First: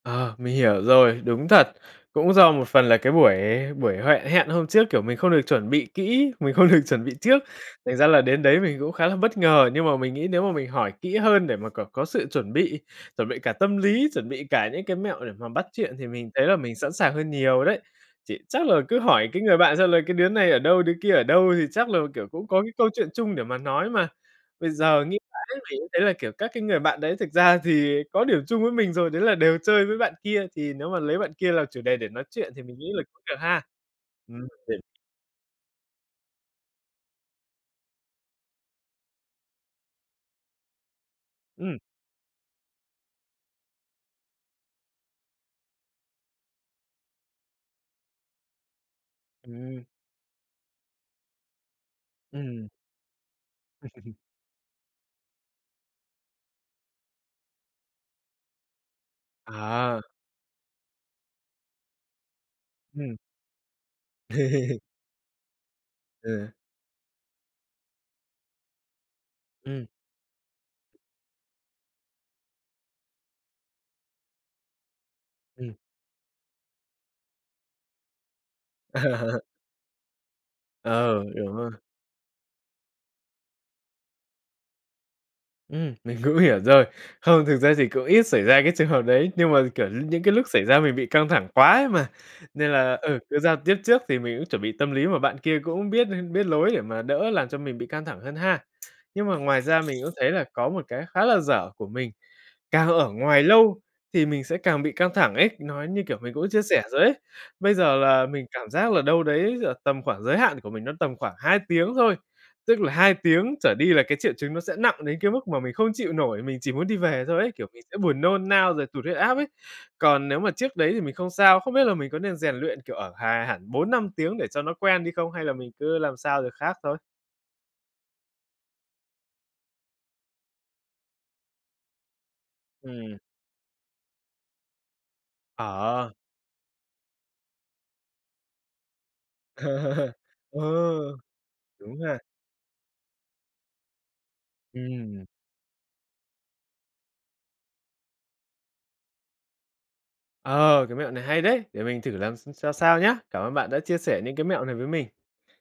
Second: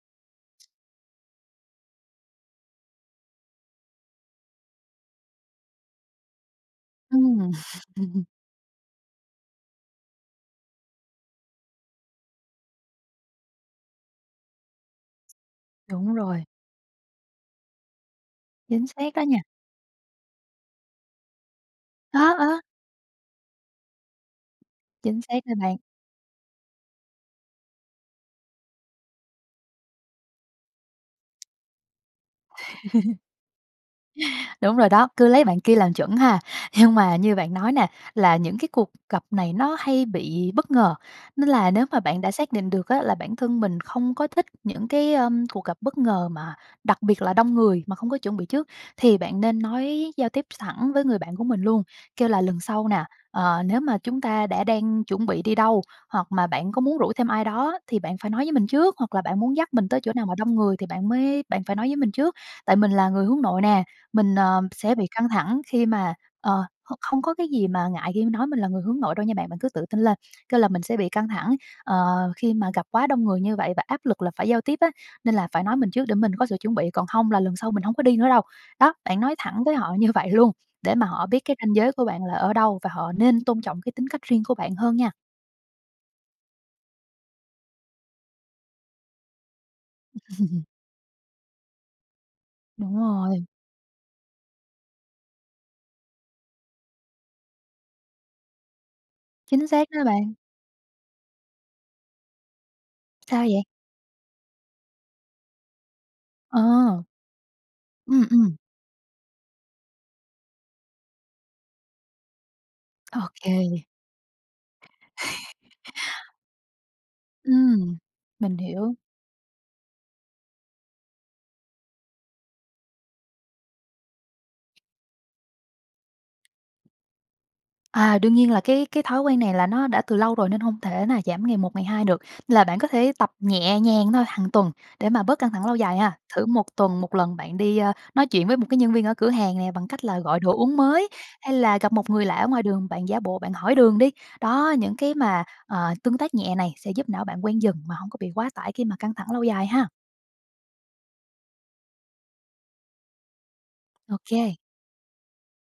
Ờ, mình hiểu rồi, đúng thật, cũng do một phần là cái buổi buổi huệ hẹn hôm trước, kiểu, mình không được chuẩn bị kỹ, mình không được chuẩn bị trước, Ừm. thành ra là đến đấy mình cũng khá là bất ngờ. Nhưng mà mình nghĩ nếu mà mình hỏi kỹ hơn để mà c có sự chuẩn bị, chuẩn bị cả tâm lý, chuẩn bị cả những cái mẹo để mà bắt chuyện thì Đúng mình rồi. thấy là mình sẵn sàng hơn nhiều đấy. Chị chắc là Chính cứ xác đó hỏi cái nha. người bạn xem là cái đứa này ở đâu, đứa kia ở đâu thì chắc là, kiểu, Đó, cũng có ờ. cái câu chuyện chung để mà nói mà. Bây giờ nghĩ Chính xác đó mãi bạn. mình cũng thấy là, kiểu, các cái người bạn đấy thực ra thì có điểm chung với mình rồi, đấy là đều chơi với bạn kia, thì nếu mà lấy bạn kia là chủ đề để nói chuyện thì mình nghĩ là cũng được ha. Ừm Đúng [unintelligible] rồi đó, cứ lấy bạn kia làm chuẩn ha! Nhưng mà như bạn nói nè, là những cái cuộc gặp này nó hay bị bất ngờ, nên là Ừm. nếu mà bạn đã xác định được á là bản thân mình không có thích những cái, ơ, cuộc gặp bất ngờ mà đặc biệt là đông người mà không có chuẩn bị trước, thì bạn nên Ừm. nói giao tiếp thẳng với người bạn của mình luôn, kêu là "Lần Ừm. sau nè, ờ, nếu mà chúng ta đã đang chuẩn bị đi đâu, hoặc mà bạn có muốn rủ thêm ai đó thì bạn phải nói với mình trước, hoặc là bạn muốn dắt mình tới Ờ. chỗ nào mà đông người thì bạn mới bạn phải nói với mình trước. Tại mình là Ừm. người hướng nội nè, mình, ờ, sẽ bị căng thẳng khi mà" Ừ. ờ, h không có cái gì mà ngại khi nói mình là người hướng nội đâu nha bạn, bạn cứ Ừm. tự tin lên. Kêu là "Mình sẽ bị căng thẳng, ờ, khi mà gặp quá đông người như vậy và áp lực là phải giao tiếp á nên là phải Ừm. nói mình trước để mình có sự chuẩn bị, còn không là lần sau mình hông có đi nữa đâu." Đó, bạn nói thẳng với họ như vậy luôn, để mà Ừ, họ biết đúng cái rồi. ranh giới của bạn là ở đâu và họ nên tôn trọng cái tính cách riêng của bạn hơn nha. Ừm, mình cũng hiểu rồi. Không thực ra thì cũng ít xảy ra cái trường hợp đấy, nhưng mà, kiểu, những cái lúc xảy ra mình bị căng thẳng quá ấy mà, nên là Đúng ừ, cứ rồi. giao tiếp trước thì mình cũng chuẩn bị tâm lý, mà bạn kia cũng biết biết lối để mà đỡ làm cho mình bị căng thẳng hơn ha. Nhưng mà ngoài Chính ra xác mình đó cũng thấy bạn. là có một cái khá là dở của mình, càng ở ngoài Sao vậy? lâu thì mình sẽ càng bị căng thẳng ấy, nói như, kiểu, mình cũng chia sẻ rồi Ờ. ấy. Bây giờ Ừm, là mình ừm. cảm giác là đâu đấy giữa tầm khoảng giới hạn của mình nó tầm khoảng 2 tiếng thôi, tức là 2 Ô tiếng kê. trở đi là cái triệu chứng nó sẽ nặng đến cái mức mà mình không chịu nổi, mình chỉ muốn đi về thôi ấy, kiểu, mình sẽ Ừm, buồn nôn mình nao rồi hiểu. tụt huyết áp ấy. Còn nếu mà trước đấy thì mình không sao, không biết là mình có nên rèn luyện, kiểu, ở hà hẳn 4,5 tiếng để cho nó quen đi không? Hay là mình cứ làm sao được khác thôi? À, đương nhiên là cái cái thói quen này là nó đã từ lâu rồi nên hông thể nào giảm ngày một, ngày hai được, nên là bạn có thể Ừm. tập nhẹ nhàng thôi, hàng tuần, để mà bớt căng thẳng lâu dài Ờ. ha, thử 1 tuần 1 lần bạn đi, a, nói chuyện với một cái nhân viên ở cửa hàng nè bằng cách là gọi đồ uống mới, Ừ, hay là gặp đúng một ha! người lạ ở ngoài đường bạn giả bộ bạn hỏi đường đi. Đó những cái Ừm. mà, ờ, tương tác nhẹ này sẽ giúp não bạn quen dần mà hông có bị quá tải khi mà căng thẳng lâu dài ha. Ờ, cái mẹo này hay đấy, để mình thử làm x xem sao nhá. Cảm ơn bạn đã chia Ô sẻ những cái kê. mẹo này với mình.